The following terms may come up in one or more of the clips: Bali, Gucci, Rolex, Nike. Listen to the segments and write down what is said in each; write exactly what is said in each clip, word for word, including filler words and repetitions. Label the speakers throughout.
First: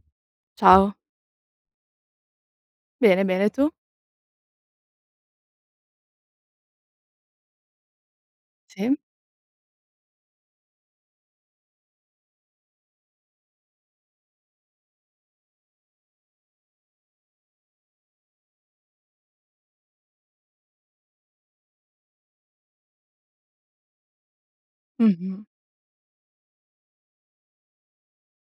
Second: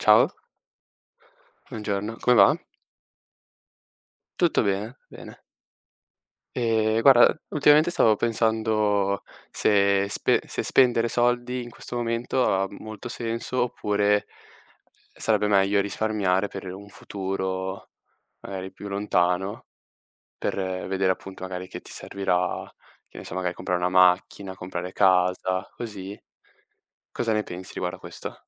Speaker 1: Ciao,
Speaker 2: Ciao,
Speaker 1: buongiorno, come va?
Speaker 2: bene, bene, tu?
Speaker 1: Tutto bene, bene. Ehm, guarda, ultimamente stavo
Speaker 2: Sì.
Speaker 1: pensando se spe se spendere soldi in questo momento ha molto senso, oppure sarebbe meglio risparmiare per un futuro magari più lontano, per eh, vedere appunto magari che ti servirà, che ne so, magari comprare una macchina, comprare
Speaker 2: Mh-mh.
Speaker 1: casa, così. Cosa ne pensi riguardo a questo?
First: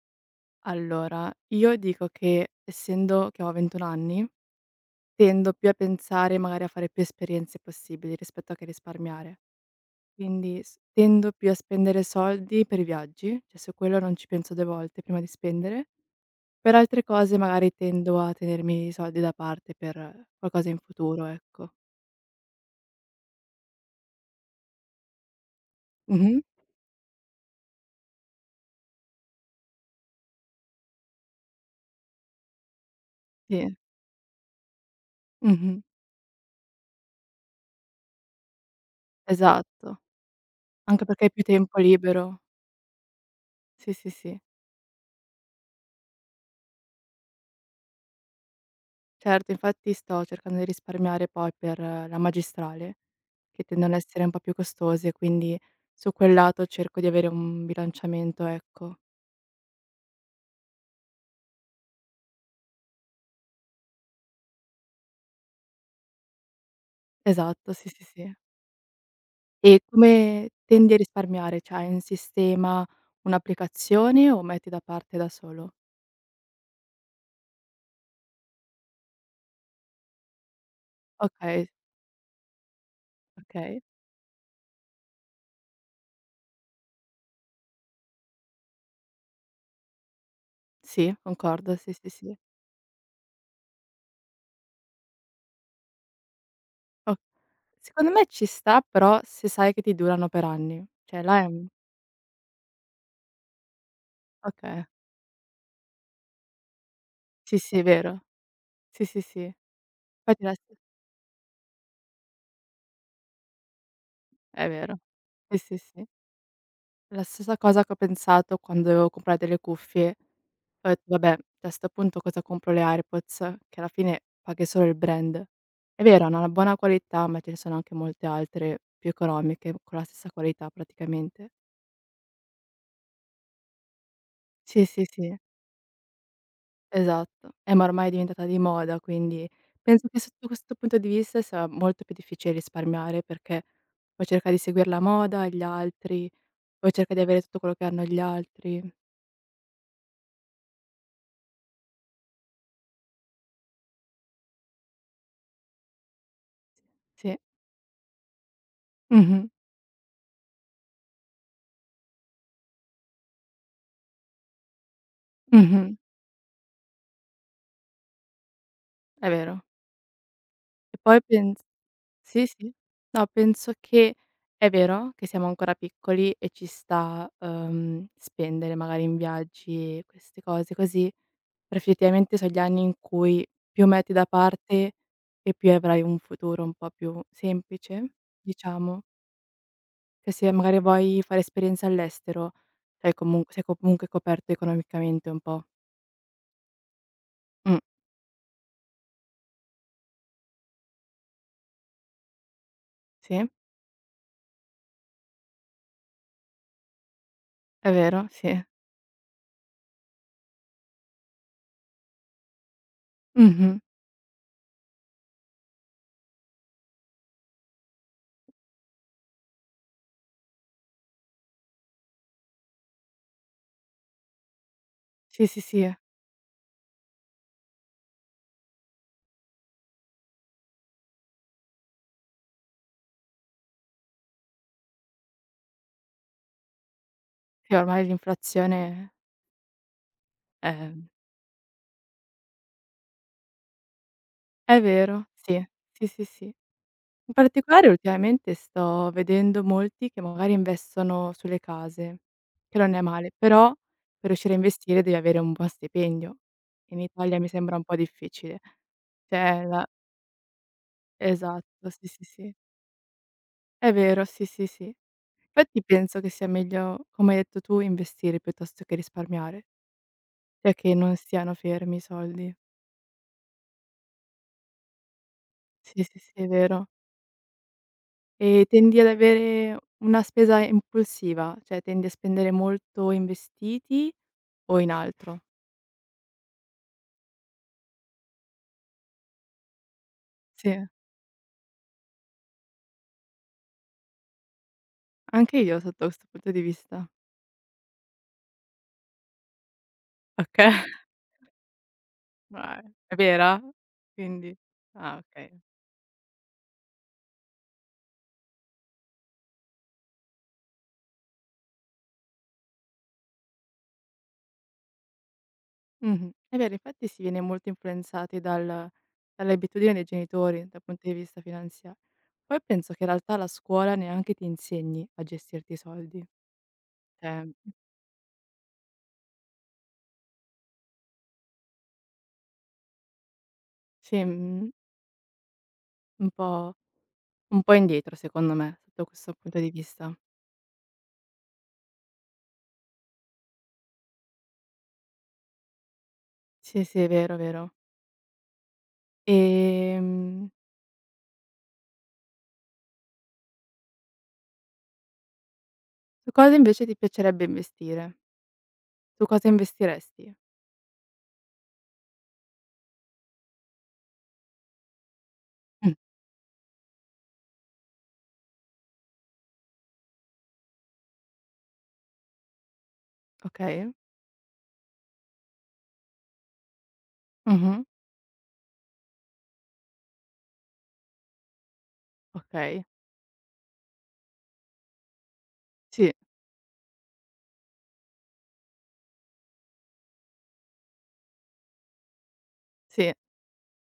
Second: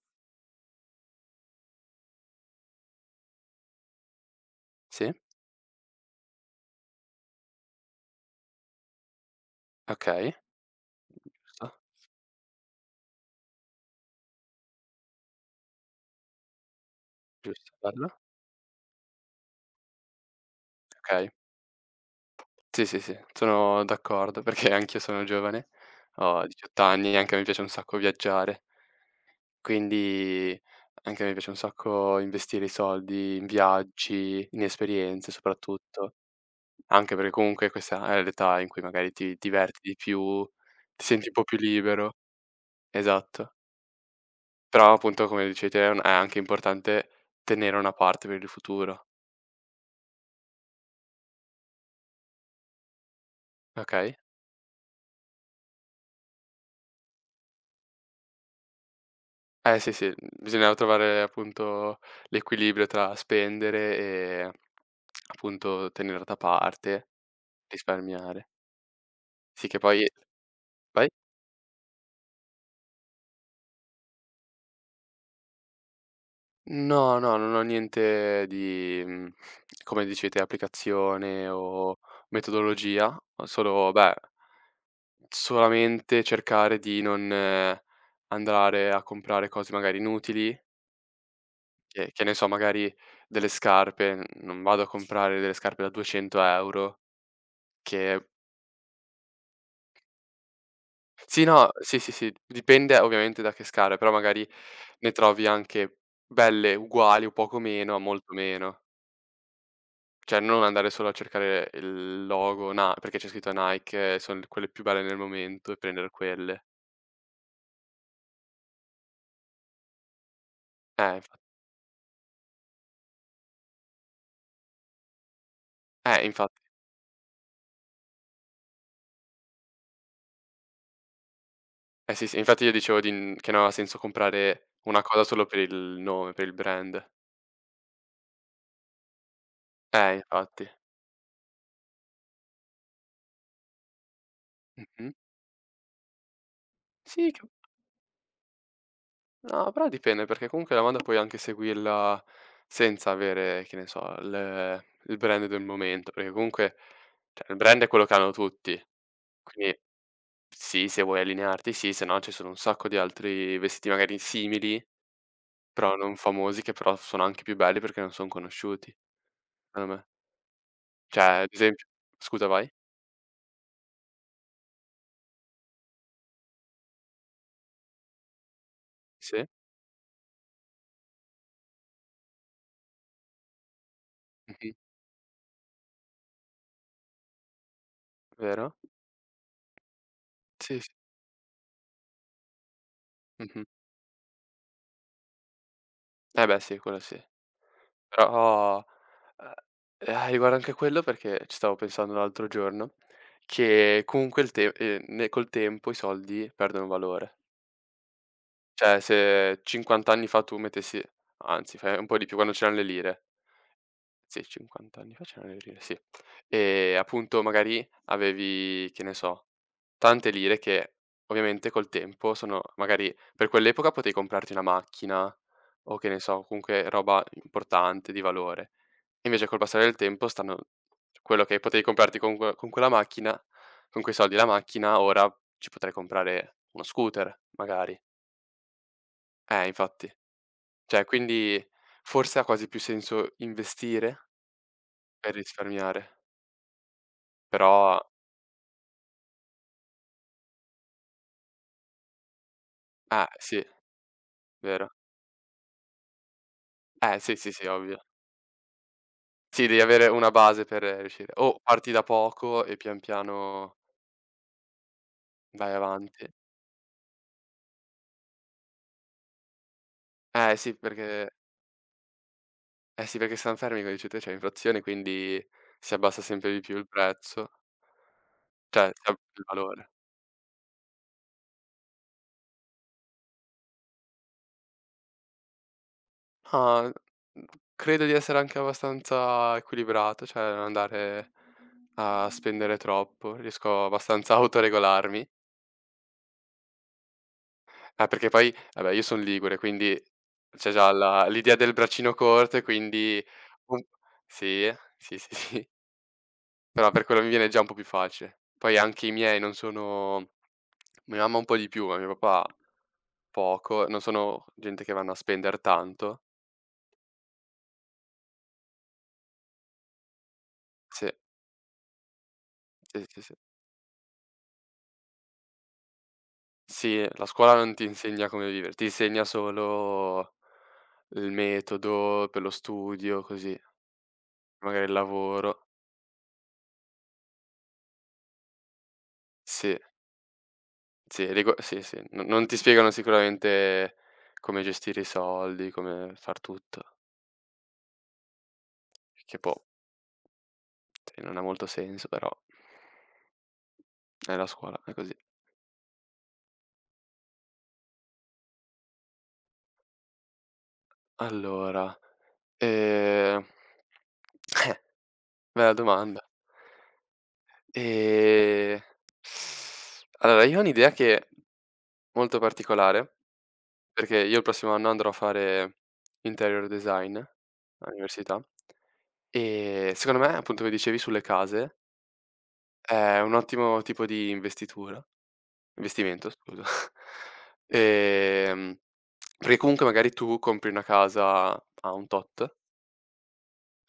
Speaker 2: Allora, io dico che essendo che ho ventuno anni,
Speaker 1: Sì?
Speaker 2: tendo più a pensare magari a fare più esperienze possibili rispetto a che risparmiare.
Speaker 1: Okay,
Speaker 2: Quindi s tendo più a
Speaker 1: giusto,
Speaker 2: spendere soldi per i viaggi, cioè su quello non ci penso due volte prima di spendere. Per altre cose magari
Speaker 1: giusto, bello,
Speaker 2: tendo a tenermi i soldi da parte per qualcosa in futuro,
Speaker 1: okay.
Speaker 2: ecco.
Speaker 1: Sì, sì, sì, sono d'accordo perché anch'io sono giovane,
Speaker 2: Mh-mh.
Speaker 1: ho diciotto anni e anche a me piace un sacco viaggiare, quindi anche a me piace un sacco investire i soldi in
Speaker 2: Sì.
Speaker 1: viaggi, in esperienze
Speaker 2: Mh-mh.
Speaker 1: soprattutto, anche perché comunque questa è l'età in cui magari ti diverti di
Speaker 2: Esatto.
Speaker 1: più, ti
Speaker 2: Anche perché
Speaker 1: senti
Speaker 2: hai
Speaker 1: un
Speaker 2: più
Speaker 1: po' più
Speaker 2: tempo
Speaker 1: libero,
Speaker 2: libero.
Speaker 1: esatto.
Speaker 2: Sì, sì, sì.
Speaker 1: Però appunto come dicevi te è un è anche importante tenere una parte per il futuro,
Speaker 2: Certo, infatti sto cercando di risparmiare poi per la magistrale, che tendono ad
Speaker 1: okay?
Speaker 2: essere un po' più costose, quindi su quel lato cerco di avere un bilanciamento, ecco.
Speaker 1: Eh sì, sì, bisognava trovare appunto l'equilibrio tra spendere e appunto tenere da parte,
Speaker 2: Esatto, sì, sì, sì.
Speaker 1: risparmiare. Sì, che
Speaker 2: E
Speaker 1: poi
Speaker 2: come tendi a
Speaker 1: vai?
Speaker 2: risparmiare? Cioè hai un sistema, un'applicazione o metti da parte da solo?
Speaker 1: No, no, non ho niente di, mhmm, come dici te, applicazione
Speaker 2: Okay,
Speaker 1: o metodologia, ho
Speaker 2: okay.
Speaker 1: solo beh, solamente cercare di non andare a comprare cose magari inutili,
Speaker 2: Sì, concordo, sì, sì,
Speaker 1: che che ne
Speaker 2: sì.
Speaker 1: so, magari delle scarpe, n non vado a comprare delle scarpe da duecento €
Speaker 2: O, secondo me
Speaker 1: che
Speaker 2: ci sta, però se sai che ti durano per anni. Cioè, là
Speaker 1: Sì,
Speaker 2: è un
Speaker 1: no, sì, sì, sì, dipende ovviamente da che scala, però magari
Speaker 2: okay.
Speaker 1: ne trovi anche belle uguali o poco
Speaker 2: Sì, sì, è
Speaker 1: meno a
Speaker 2: vero.
Speaker 1: molto meno.
Speaker 2: Sì, sì, sì.
Speaker 1: Cioè
Speaker 2: Infatti, la
Speaker 1: non andare solo a cercare il logo Na perché c'è scritto Nike e son
Speaker 2: è
Speaker 1: quelle più
Speaker 2: vero.
Speaker 1: belle nel
Speaker 2: Sì,
Speaker 1: momento e
Speaker 2: sì, sì.
Speaker 1: prendere quelle.
Speaker 2: La stessa cosa che ho pensato quando dovevo comprare delle cuffie. Ho detto:
Speaker 1: Eh, infa
Speaker 2: "Vabbè, cioè a 'sto punto cosa compro le AirPods, che alla fine paghi solo il brand". È
Speaker 1: eh,
Speaker 2: vero, hanno una
Speaker 1: infatti.
Speaker 2: buona qualità, ma ce ne sono anche molte altre più economiche con la stessa qualità praticamente.
Speaker 1: Eh sì, sì, infatti io dicevo di n che non aveva senso comprare
Speaker 2: Sì,
Speaker 1: una
Speaker 2: sì,
Speaker 1: cosa
Speaker 2: sì,
Speaker 1: solo per il nome, per il brand.
Speaker 2: esatto. Eh, ma ormai è diventata di moda, quindi penso
Speaker 1: Eh,
Speaker 2: che sotto
Speaker 1: infatti.
Speaker 2: questo punto di vista sia molto più difficile risparmiare, perché poi cerca di seguire la
Speaker 1: Mh-mh.
Speaker 2: moda, gli altri, poi cerca di
Speaker 1: Sì, che
Speaker 2: avere tutto quello che hanno gli altri.
Speaker 1: no, però dipende, perché comunque la moda puoi anche seguirla senza avere, che ne so, il il brand del momento, perché comunque,
Speaker 2: Sì.
Speaker 1: cioè, il brand è quello che hanno tutti.
Speaker 2: Mh-mh,
Speaker 1: Quindi sì, se vuoi allinearti, sì, se no ci sono un sacco di altri vestiti magari simili,
Speaker 2: mh-mh,
Speaker 1: però non famosi, che però sono anche più belli perché non son conosciuti,
Speaker 2: è vero.
Speaker 1: secondo me.
Speaker 2: E poi
Speaker 1: Cioè, ad
Speaker 2: pens
Speaker 1: esempio,
Speaker 2: sì,
Speaker 1: scusa, vai.
Speaker 2: sì. No, penso che è vero che siamo ancora piccoli e ci sta, uhm, spendere magari in
Speaker 1: Sì.
Speaker 2: viaggi e queste cose così, però effettivamente so' gli anni in cui più metti da
Speaker 1: Mh-mh.
Speaker 2: parte e più avrai un futuro un po' più semplice,
Speaker 1: Vero.
Speaker 2: diciamo. Che se
Speaker 1: Sì,
Speaker 2: magari
Speaker 1: sì.
Speaker 2: vuoi fare esperienze all'estero, sei comun sei
Speaker 1: Mh-mh.
Speaker 2: comunque coperto economicamente un po'.
Speaker 1: Eh beh, sì, quello sì.
Speaker 2: Mh,
Speaker 1: Però, ehm, eh, ah, riguarda anche quello perché ci stavo pensando l'altro giorno,
Speaker 2: sì,
Speaker 1: che comunque il te ehm, ne col tempo i soldi perdono valore.
Speaker 2: è vero, sì.
Speaker 1: Cioè se cinquanta anni fa tu mettessi anzi fai un po' di più, quando c'erano le lire.
Speaker 2: Mh-mh.
Speaker 1: Sì, cinquanta anni fa c'erano le lire, sì. Ehm, appunto magari avevi, che ne so, tante lire che ovviamente col tempo sono magari per quell'epoca potevi comprarti una macchina
Speaker 2: Sì, sì, sì.
Speaker 1: o che ne so, comunque roba importante, di valore. Invece col passare del tempo stanno cioè, quello che potevi comprarti con que con quella macchina con quei soldi la macchina, ora ci potrai comprare uno scooter
Speaker 2: Sì,
Speaker 1: magari.
Speaker 2: ormai l'inflazione
Speaker 1: Eh, infatti.
Speaker 2: è.
Speaker 1: Cioè, quindi forse ha quasi più senso investire
Speaker 2: È vero,
Speaker 1: per
Speaker 2: sì. Sì,
Speaker 1: risparmiare,
Speaker 2: sì, sì. In particolare
Speaker 1: però
Speaker 2: ultimamente sto vedendo molti che magari investono sulle case, che non è
Speaker 1: eh,
Speaker 2: male,
Speaker 1: sì,
Speaker 2: però per riuscire a
Speaker 1: vero.
Speaker 2: investire devi avere un buon stipendio. In
Speaker 1: Eh, sì,
Speaker 2: Italia mi
Speaker 1: sì, sì,
Speaker 2: sembra un po'
Speaker 1: ovvio.
Speaker 2: difficile. Cioè,
Speaker 1: Sì, devi
Speaker 2: la
Speaker 1: avere una base per riuscire o
Speaker 2: esatto,
Speaker 1: parti da
Speaker 2: sì, sì, sì.
Speaker 1: poco e pian piano
Speaker 2: È vero, sì, sì, sì.
Speaker 1: vai
Speaker 2: Infatti penso che
Speaker 1: avanti.
Speaker 2: sia meglio, come hai detto tu, investire piuttosto che risparmiare,
Speaker 1: Eh,
Speaker 2: cioè
Speaker 1: sì,
Speaker 2: che non
Speaker 1: perché
Speaker 2: stiano fermi i soldi.
Speaker 1: eh, sì, perché stan fermi, come dici te, c'è inflazione, quindi si
Speaker 2: Sì, sì,
Speaker 1: abbassa
Speaker 2: sì, è
Speaker 1: sempre di più il
Speaker 2: vero.
Speaker 1: prezzo.
Speaker 2: E
Speaker 1: Cioè,
Speaker 2: tendi ad
Speaker 1: c'ha il
Speaker 2: avere
Speaker 1: valore.
Speaker 2: una spesa impulsiva, cioè tendi a spendere molto in vestiti o in altro?
Speaker 1: Ah, mhmm, credo di essere anche abbastanza equilibrato, cioè non
Speaker 2: Sì.
Speaker 1: andare a spendere troppo, riesco abbastanza a autoregolarmi.
Speaker 2: Anche io sotto questo punto di vista.
Speaker 1: Ah, perché poi vabbè io son ligure, quindi c'è
Speaker 2: Okay.
Speaker 1: già la l'idea del braccino corto e
Speaker 2: Ah, è
Speaker 1: quindi
Speaker 2: vera?
Speaker 1: un
Speaker 2: Quindi
Speaker 1: sì,
Speaker 2: ah,
Speaker 1: sì, sì,
Speaker 2: okay.
Speaker 1: sì, però per quello mi viene già un po' più facile. Poi anche i miei non sono mia mamma un po' di più, ma mio papà poco, non sono gente che vanno a spender tanto.
Speaker 2: Mh-mh. È vero, infatti si viene molto influenzati dal dall'abitudine dei genitori dal
Speaker 1: Sì,
Speaker 2: punto di vista finanzia Poi penso che
Speaker 1: sì,
Speaker 2: in
Speaker 1: sì, sì.
Speaker 2: realtà la scuola neanche ti insegni a gestirti i soldi.
Speaker 1: Sì, la
Speaker 2: Cioè,
Speaker 1: scuola non ti insegna come vivere, ti insegna solo il metodo per lo studio, così,
Speaker 2: sì, mhmm,
Speaker 1: magari il lavoro.
Speaker 2: un po' un po' indietro secondo me sotto questo punto di
Speaker 1: Sì,
Speaker 2: vista.
Speaker 1: sì, rigo sì, sì, no non ti spiegano sicuramente come gestire i soldi, come far tutto,
Speaker 2: Sì, sì, è vero, vero.
Speaker 1: che boh,
Speaker 2: Ehm,
Speaker 1: sì, non ha molto senso, però è la scuola, è così.
Speaker 2: Su cosa invece ti piacerebbe investire? Su cosa investiresti?
Speaker 1: Allora, ehm, eh, bella
Speaker 2: Mh.
Speaker 1: domanda. Ehm, allora io ho un'idea che è molto particolare.
Speaker 2: Okay.
Speaker 1: Perché io il prossimo anno andrò a fare interior design
Speaker 2: Mh-mh.
Speaker 1: all'università e secondo me, appunto, come dicevi sulle case,
Speaker 2: Okay.
Speaker 1: è un ottimo tipo di investitura
Speaker 2: Sì,
Speaker 1: investimento scusa, ehm, perché comunque magari tu compri una casa a un tot,
Speaker 2: sì,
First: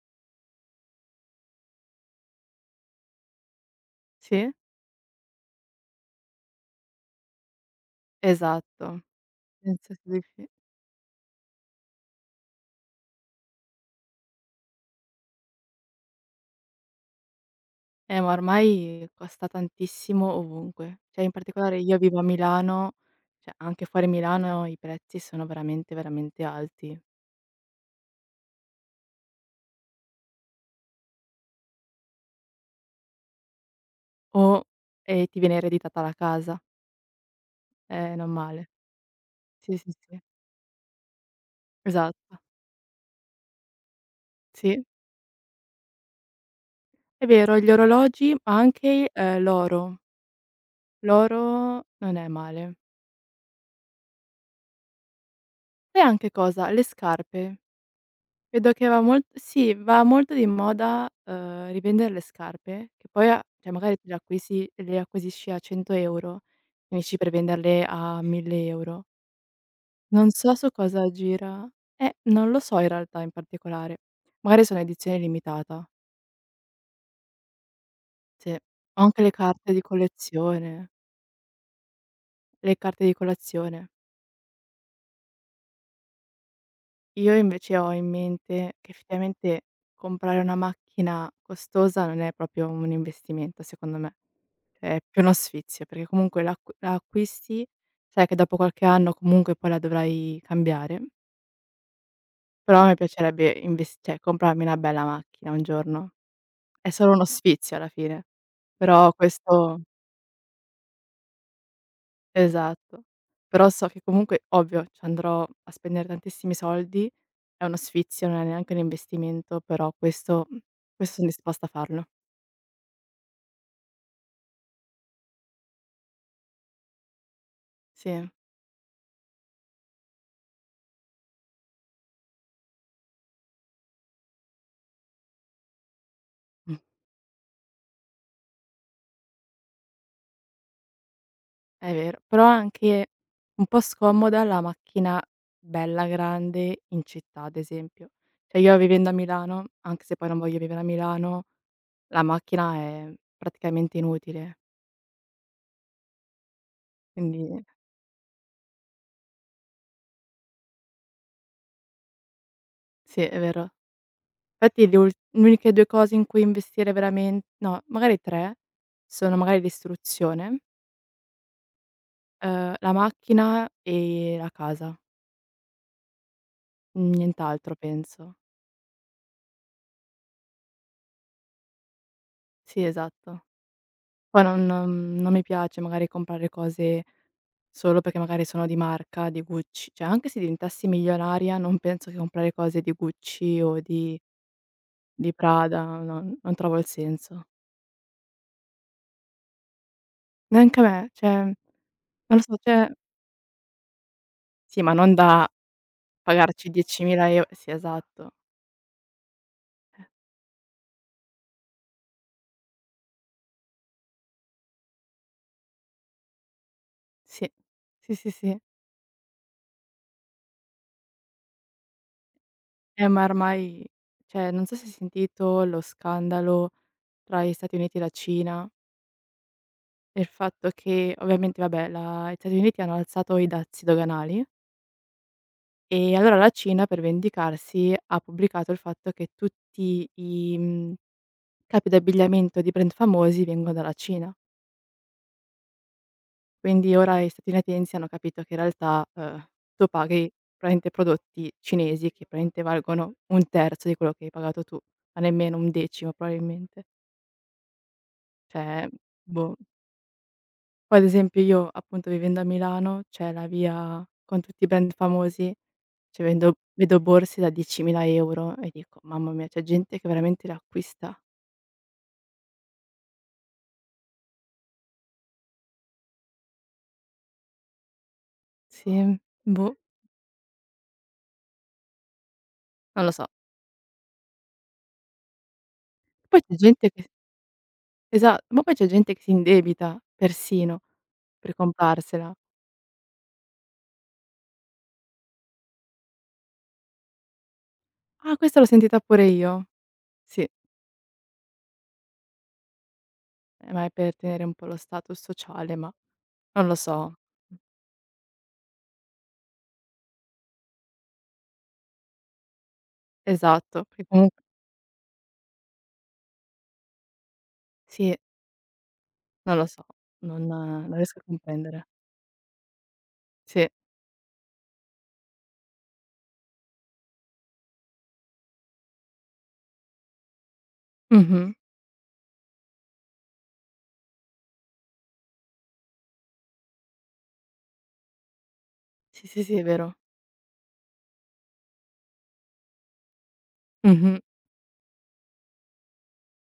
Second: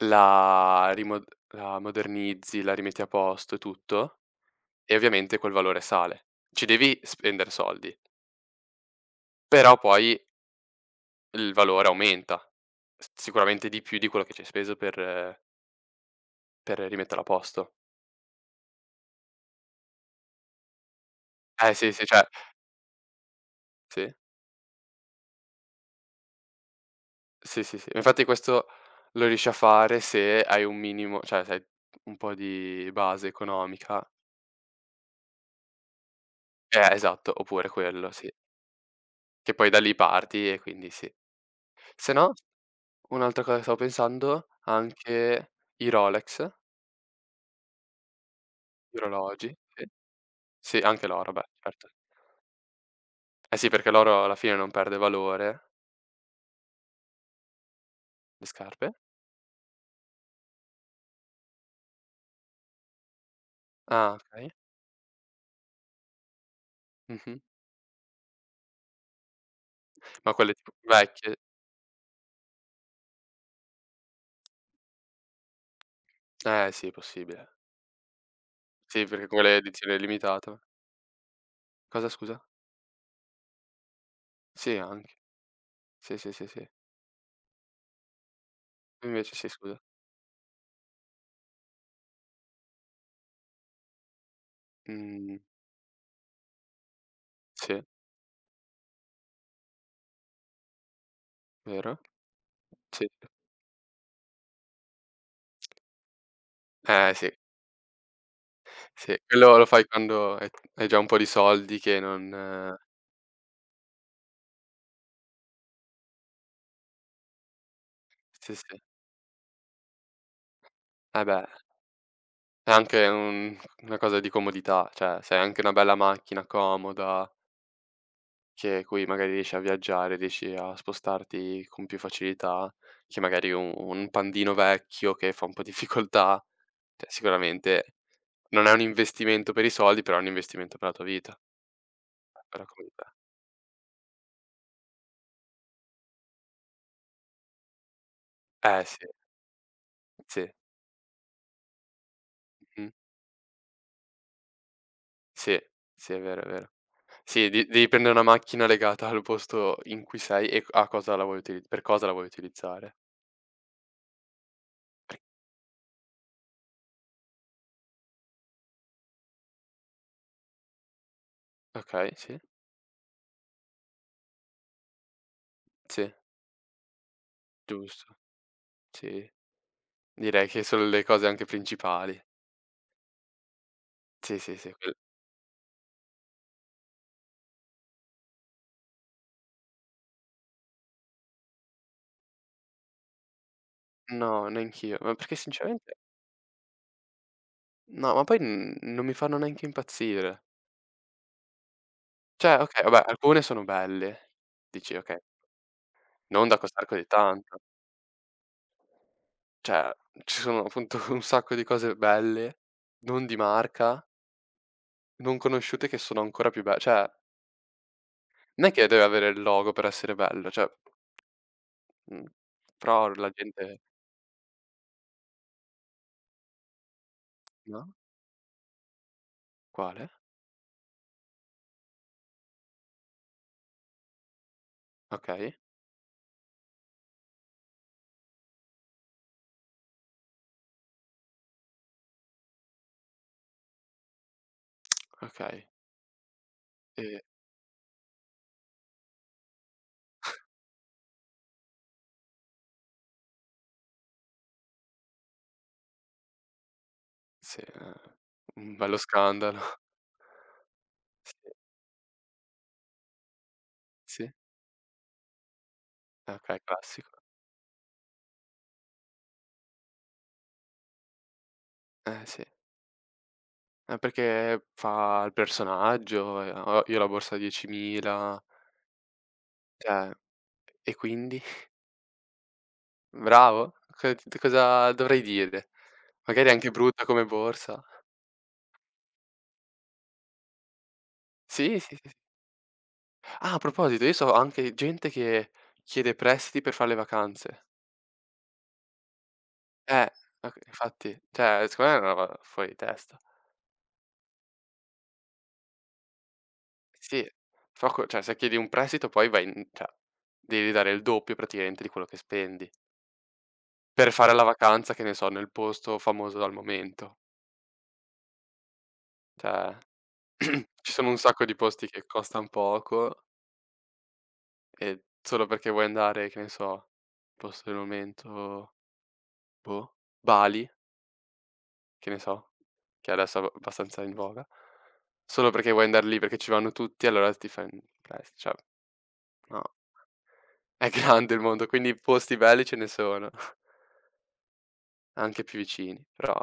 Speaker 1: la rimod la modernizzi, la rimetti a posto e tutto
Speaker 2: sì,
Speaker 1: e ovviamente quel valore sale. Ci devi spendere soldi,
Speaker 2: esatto.
Speaker 1: però
Speaker 2: Penso sia
Speaker 1: poi
Speaker 2: diffi,
Speaker 1: il valore aumenta, s sicuramente di più di quello che ci hai speso per eh, per rimetterlo a posto.
Speaker 2: eh, ma ormai costa tantissimo ovunque. Cioè, in
Speaker 1: Eh
Speaker 2: particolare
Speaker 1: sì,
Speaker 2: io
Speaker 1: sì,
Speaker 2: vivo a
Speaker 1: cioè
Speaker 2: Milano, cioè anche fuori
Speaker 1: sì,
Speaker 2: Milano i prezzi sono veramente, veramente alti.
Speaker 1: sì, sì, sì. Infatti questo lo riesci a fare se hai un minimo cioè se hai un po' di base economica.
Speaker 2: O E ti viene ereditata la casa,
Speaker 1: Eh esatto, oppure quello
Speaker 2: è
Speaker 1: sì,
Speaker 2: non male.
Speaker 1: che poi
Speaker 2: Sì,
Speaker 1: da
Speaker 2: sì,
Speaker 1: lì
Speaker 2: sì.
Speaker 1: parti e quindi sì. Se no,
Speaker 2: Esatto.
Speaker 1: un'altra cosa che stavo pensando,
Speaker 2: Sì.
Speaker 1: anche i Rolex,
Speaker 2: È vero, gli orologi, ma
Speaker 1: gli
Speaker 2: anche, ehm,
Speaker 1: orologi, sì.
Speaker 2: l'oro.
Speaker 1: Sì, anche l'oro, beh,
Speaker 2: L'oro
Speaker 1: certo.
Speaker 2: non è male.
Speaker 1: Eh sì, perché l'oro alla fine non perde valore.
Speaker 2: Sai anche cosa? Le scarpe.
Speaker 1: Le
Speaker 2: Vedo che
Speaker 1: scarpe?
Speaker 2: va molt sì, va molto di moda, uhm, rivendere le scarpe, che poi a cioè magari te le
Speaker 1: Ah, okay.
Speaker 2: acquisi le acquisisci a cento euro €, finisci per
Speaker 1: Mh-mh.
Speaker 2: venderle a mille euro €. Non
Speaker 1: Ma quelle
Speaker 2: so su
Speaker 1: tipo
Speaker 2: cosa
Speaker 1: vecchie
Speaker 2: gira, eh, non lo so in realtà in particolare. Magari sono edizione limitata,
Speaker 1: eh sì, possibile.
Speaker 2: sì. Ho
Speaker 1: Sì,
Speaker 2: anche
Speaker 1: perché
Speaker 2: le
Speaker 1: quelle
Speaker 2: carte di
Speaker 1: edizione limitata.
Speaker 2: collezione
Speaker 1: Cosa scusa?
Speaker 2: le carte di colazione.
Speaker 1: Sì anche. Sì, sì, sì, sì.
Speaker 2: Io invece ho in mente che
Speaker 1: Invece sì,
Speaker 2: effettivamente
Speaker 1: scusa.
Speaker 2: comprare una macchina costosa non è proprio un investimento secondo me. Cioè, è più uno
Speaker 1: Mh,
Speaker 2: sfizio, perché comunque l'acqu la acquisti,
Speaker 1: sì,
Speaker 2: sai che dopo qualche anno comunque poi la dovrai cambiare,
Speaker 1: vero.
Speaker 2: però mi
Speaker 1: Sì.
Speaker 2: piacerebbe inves cioè comprarmi una bella macchina un giorno. È
Speaker 1: Eh
Speaker 2: solo uno
Speaker 1: sì,
Speaker 2: sfizio alla fine, però
Speaker 1: sì. Quello lo
Speaker 2: questo.
Speaker 1: fai quando hai hai già un po' di soldi che non
Speaker 2: Esatto. Però so che comunque, ovvio, ci andrò a spendere tantissimi soldi, è uno sfizio, non è
Speaker 1: sì,
Speaker 2: neanche un
Speaker 1: sì.
Speaker 2: investimento, però questo mhmm, questo
Speaker 1: Eh
Speaker 2: son
Speaker 1: beh,
Speaker 2: disposta a farlo.
Speaker 1: è anche un una cosa di comodità, cioè se hai anche una bella macchina comoda.
Speaker 2: Sì.
Speaker 1: Che cui magari riesci a viaggiare, riesci a spostarti con più facilità che magari un un pandino vecchio che fa un po' di difficoltà.
Speaker 2: Mm.
Speaker 1: Cioè sicuramente non è un investimento per i soldi, però è un investimento per la tua vita,
Speaker 2: È vero. Però è
Speaker 1: per la
Speaker 2: anche
Speaker 1: comunità.
Speaker 2: un po' scomoda la macchina bella grande in città, ad esempio. Cioè io
Speaker 1: Eh sì,
Speaker 2: vivendo a Milano, anche se poi non
Speaker 1: sì,
Speaker 2: voglio vivere a Milano, la macchina
Speaker 1: mh-mh,
Speaker 2: è praticamente inutile.
Speaker 1: sì, sì, è vero, è vero. Sì, de
Speaker 2: Quindi
Speaker 1: devi prendere una macchina legata al posto in cui sei e a cosa la vuoi utili per cosa la vuoi utilizzare.
Speaker 2: sì, è vero. Infatti le ul le uniche due cose in cui investire veramen no, magari tre, sono magari l'istruzione,
Speaker 1: Okay, sì,
Speaker 2: uhm, la macchina e la casa.
Speaker 1: sì,
Speaker 2: Mm, Nient'altro
Speaker 1: giusto,
Speaker 2: penso.
Speaker 1: sì. Direi che sono le cose anche principali.
Speaker 2: Sì, esatto.
Speaker 1: Sì,
Speaker 2: Poi
Speaker 1: sì,
Speaker 2: non
Speaker 1: sì, quel
Speaker 2: non mi piace magari comprare cose solo perché magari sono di marca, di Gucci. Cioè anche se diventassi milionaria non penso che comprare cose di Gucci o di
Speaker 1: no, neanch'io, ma
Speaker 2: di
Speaker 1: perché
Speaker 2: Prada,
Speaker 1: sinceramente
Speaker 2: non non trovo il senso.
Speaker 1: no, ma poi n non mi fanno neanche impazzire.
Speaker 2: Neanche a me, cioè non lo so,
Speaker 1: Cioè, okay,
Speaker 2: cioè
Speaker 1: vabbè, alcune sono belle,
Speaker 2: sì, ma
Speaker 1: dici:
Speaker 2: non
Speaker 1: "Okay,
Speaker 2: da
Speaker 1: non da
Speaker 2: pagarci
Speaker 1: accostare così
Speaker 2: diecimila eu
Speaker 1: tanto."
Speaker 2: sì, esatto.
Speaker 1: Cioè, ci sono appunto un sacco di cose belle, non di marca, non conosciute che sono ancora più be cioè,
Speaker 2: Sì. Sì, sì, sì.
Speaker 1: non è che deve avere il logo per essere bello, cioè, mhmm,
Speaker 2: Eh,
Speaker 1: però
Speaker 2: ma
Speaker 1: la gente.
Speaker 2: ormai cioè, non so se hai sentito lo scandalo tra gli Stati
Speaker 1: No?
Speaker 2: Uniti e la Cina
Speaker 1: Quale?
Speaker 2: e il fatto che ovviamente vabbè la gli Stati Uniti hanno alzato i dazi doganali
Speaker 1: Okay,
Speaker 2: e allora la Cina per vendicarsi ha pubblicato il fatto che tutti i, mhmm, capi d'abbigliamento di brand famosi vengono dalla Cina.
Speaker 1: okay.
Speaker 2: Quindi
Speaker 1: E
Speaker 2: ora gli statunitensi hanno capito che in realtà, uhm, tu paghi praticamente prodotti cinesi che praticamente valgono un terzo di quello che hai pagato tu, ma nemmeno un decimo probabilmente.
Speaker 1: sì, eh, un
Speaker 2: Cioè,
Speaker 1: bello
Speaker 2: boh.
Speaker 1: scandalo.
Speaker 2: Poi ad esempio
Speaker 1: Sì,
Speaker 2: io, appunto, vivendo a Milano, c'è la via
Speaker 1: sì.
Speaker 2: con tutti i brand famosi, cioè vendo
Speaker 1: Okay,
Speaker 2: vedo
Speaker 1: classico.
Speaker 2: borse da diecimila euro € e dico: "Mamma mia, c'è gente che veramente le acquista".
Speaker 1: Eh, sì. Eh, perché fa il personaggio, ehm, ho io ho la borsa diecimila,
Speaker 2: Sì, boh,
Speaker 1: cioè e quindi?
Speaker 2: non lo so.
Speaker 1: Bravo? Co Cosa dovrei dire?
Speaker 2: Poi
Speaker 1: Magari è
Speaker 2: c'è
Speaker 1: anche
Speaker 2: gente
Speaker 1: brutta
Speaker 2: che
Speaker 1: come borsa.
Speaker 2: esa ma poi c'è gente che si indebita persino per
Speaker 1: Sì, sì, sì, sì.
Speaker 2: comprarsela.
Speaker 1: Ah, a proposito, io so anche gente che chiede prestiti per far le vacanze.
Speaker 2: Ah, questa l'ho sentita pure io.
Speaker 1: Eh,
Speaker 2: Sì,
Speaker 1: ok infatti, cioè secondo me è una roba fuori di testa.
Speaker 2: eh, ma è per tenere un po' lo status sociale, ma non lo so.
Speaker 1: Sì, fa co cioè se chiedi un prestito poi vai in cioè devi dare il doppio praticamente di quello che spendi,
Speaker 2: Esatto, perché
Speaker 1: per fare
Speaker 2: comunque
Speaker 1: la vacanza, che ne so, nel posto famoso al momento.
Speaker 2: sì, non lo
Speaker 1: Cioè,
Speaker 2: so, non
Speaker 1: ci
Speaker 2: non
Speaker 1: sono un
Speaker 2: riesco a
Speaker 1: sacco di
Speaker 2: comprendere.
Speaker 1: posti che costan poco
Speaker 2: Sì,
Speaker 1: e solo perché vuoi andare, che ne so, posto del momento, boh, Bali,
Speaker 2: mh-mh.
Speaker 1: che ne so, che adesso è ab abbastanza in voga, solo perché vuoi andar lì, perché ci vanno tutti, allora ti fai un pres cioè
Speaker 2: Sì, sì, sì,
Speaker 1: no,
Speaker 2: è vero.
Speaker 1: è grande il mondo, quindi posti belli ce ne sono,
Speaker 2: Mh-mh.
Speaker 1: anche più vicini, però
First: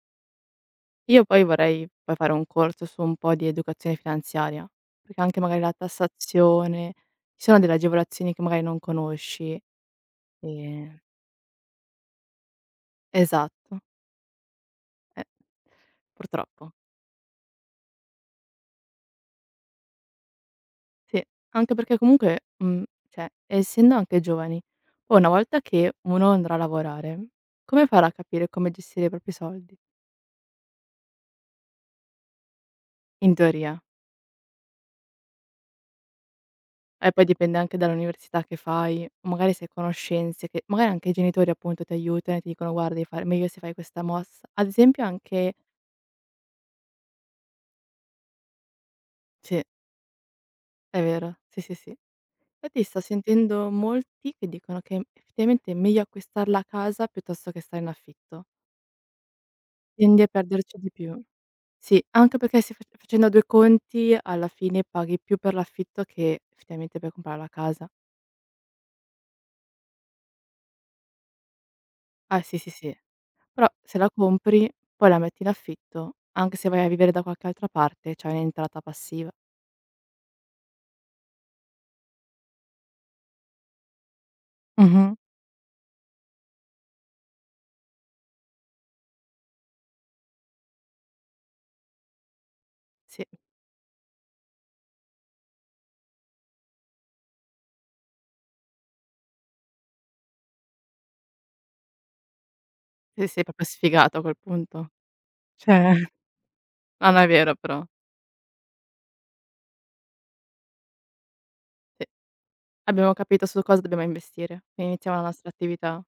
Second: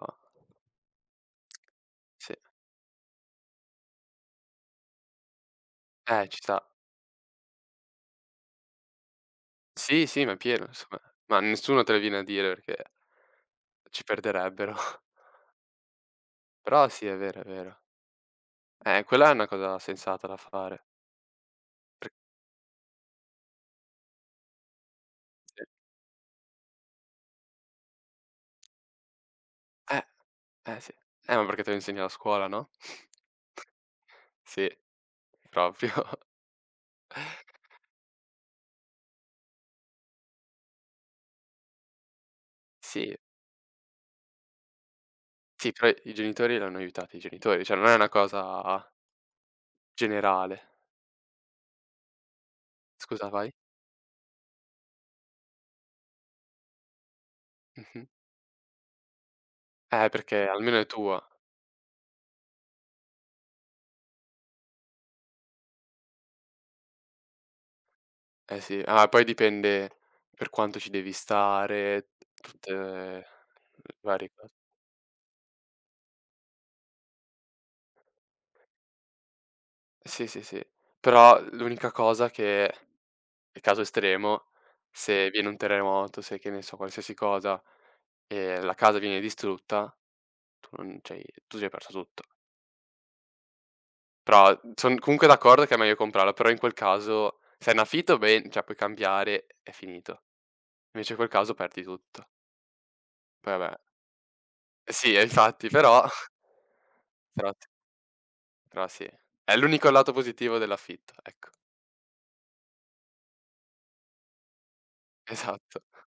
Speaker 2: Io poi vorrei poi fare
Speaker 1: sì.
Speaker 2: un corso su un po' di educazione finanziaria, perché anche magari la
Speaker 1: Eh, ci sta.
Speaker 2: tassazione, ci sono delle agevolazioni che magari non conosci,
Speaker 1: Sì, sì, ma è pieno
Speaker 2: ehm
Speaker 1: insomma, ma nessuno te le viene a dire perché
Speaker 2: esatto,
Speaker 1: ci perderebbero.
Speaker 2: eh, purtroppo.
Speaker 1: Però sì, è vero, è vero. Eh, quella è una cosa sensata da fare.
Speaker 2: Sì, anche perché comunque, mhmm, cioè essendo anche giovani, poi una volta
Speaker 1: Sì.
Speaker 2: che uno andrà a lavorare, come farà a capire come gestire i propri soldi?
Speaker 1: Eh, eh sì. Eh, ma perché te lo insegna la scuola, no?
Speaker 2: In teoria.
Speaker 1: Sì, proprio.
Speaker 2: E poi dipende anche dall'università che fai, o magari se hai conoscenze che magari anche i genitori appunto ti aiutano e ti dicono: "Guarda, devi
Speaker 1: Sì,
Speaker 2: fare meglio se fai questa mossa." Ad esempio anche
Speaker 1: sì, però i genitori l'hanno aiutata i genitori, cioè non è una cosa
Speaker 2: sì,
Speaker 1: generale.
Speaker 2: è vero, sì, sì, sì. Infatti sto
Speaker 1: Scusa, vai.
Speaker 2: sentendo molti che dicono che effettivamente è meglio acquistarla a casa piuttosto che stare in
Speaker 1: Mh-mh.
Speaker 2: affitto.
Speaker 1: Eh,
Speaker 2: Tendi a
Speaker 1: perché
Speaker 2: perderci
Speaker 1: almeno è
Speaker 2: di più.
Speaker 1: tua.
Speaker 2: Sì, anche perché se fac facendo due conti alla fine paghi più per l'affitto che effettivamente per comprare la casa.
Speaker 1: Eh sì. Ah, poi dipende per quanto ci devi stare,
Speaker 2: Ah sì, sì,
Speaker 1: tutte
Speaker 2: sì. Però
Speaker 1: le
Speaker 2: se la
Speaker 1: varie cose.
Speaker 2: compri, poi la metti in affitto, anche se vai a vivere da qualche altra parte c'hai un'entrata passiva.
Speaker 1: Sì, sì, sì. Però l'unica cosa che, è caso estremo,
Speaker 2: Mh-mh.
Speaker 1: se viene un terremoto, se che ne so, qualsiasi cosa e la casa viene distrutta, tu non c'hai tu ci hai perso tutto.
Speaker 2: Sì,
Speaker 1: Però mhmm, son comunque d'accordo che è meglio comprarla, però in quel caso se è in affitto ben cioè puoi cambiare, è finito. Invece in quel caso perdi tutto.
Speaker 2: sì, sei
Speaker 1: Poi
Speaker 2: proprio
Speaker 1: vabbè
Speaker 2: sfigato a quel punto.
Speaker 1: sì, eh, infatti,
Speaker 2: Cioè.
Speaker 1: però
Speaker 2: Non è
Speaker 1: però
Speaker 2: vero
Speaker 1: t
Speaker 2: però.
Speaker 1: però sì, è l'unico lato positivo dell'affitto, ecco.
Speaker 2: Sì, abbiamo capito su cosa dobbiamo investire e iniziamo la nostra
Speaker 1: Esatto,
Speaker 2: attività.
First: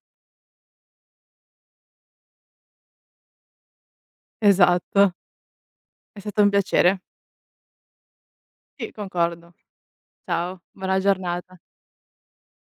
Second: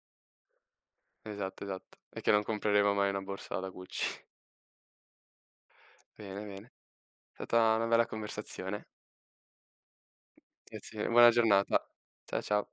Speaker 1: esatto, esatto. È che non compreremo mai una borsa da Gucci.
Speaker 2: Esatto, è stato
Speaker 1: Bene,
Speaker 2: un
Speaker 1: bene.
Speaker 2: piacere.
Speaker 1: È stata una bella conversazione.
Speaker 2: Sì, concordo. Ciao, buona
Speaker 1: Grazie, buona
Speaker 2: giornata.
Speaker 1: giornata. Cia ciao.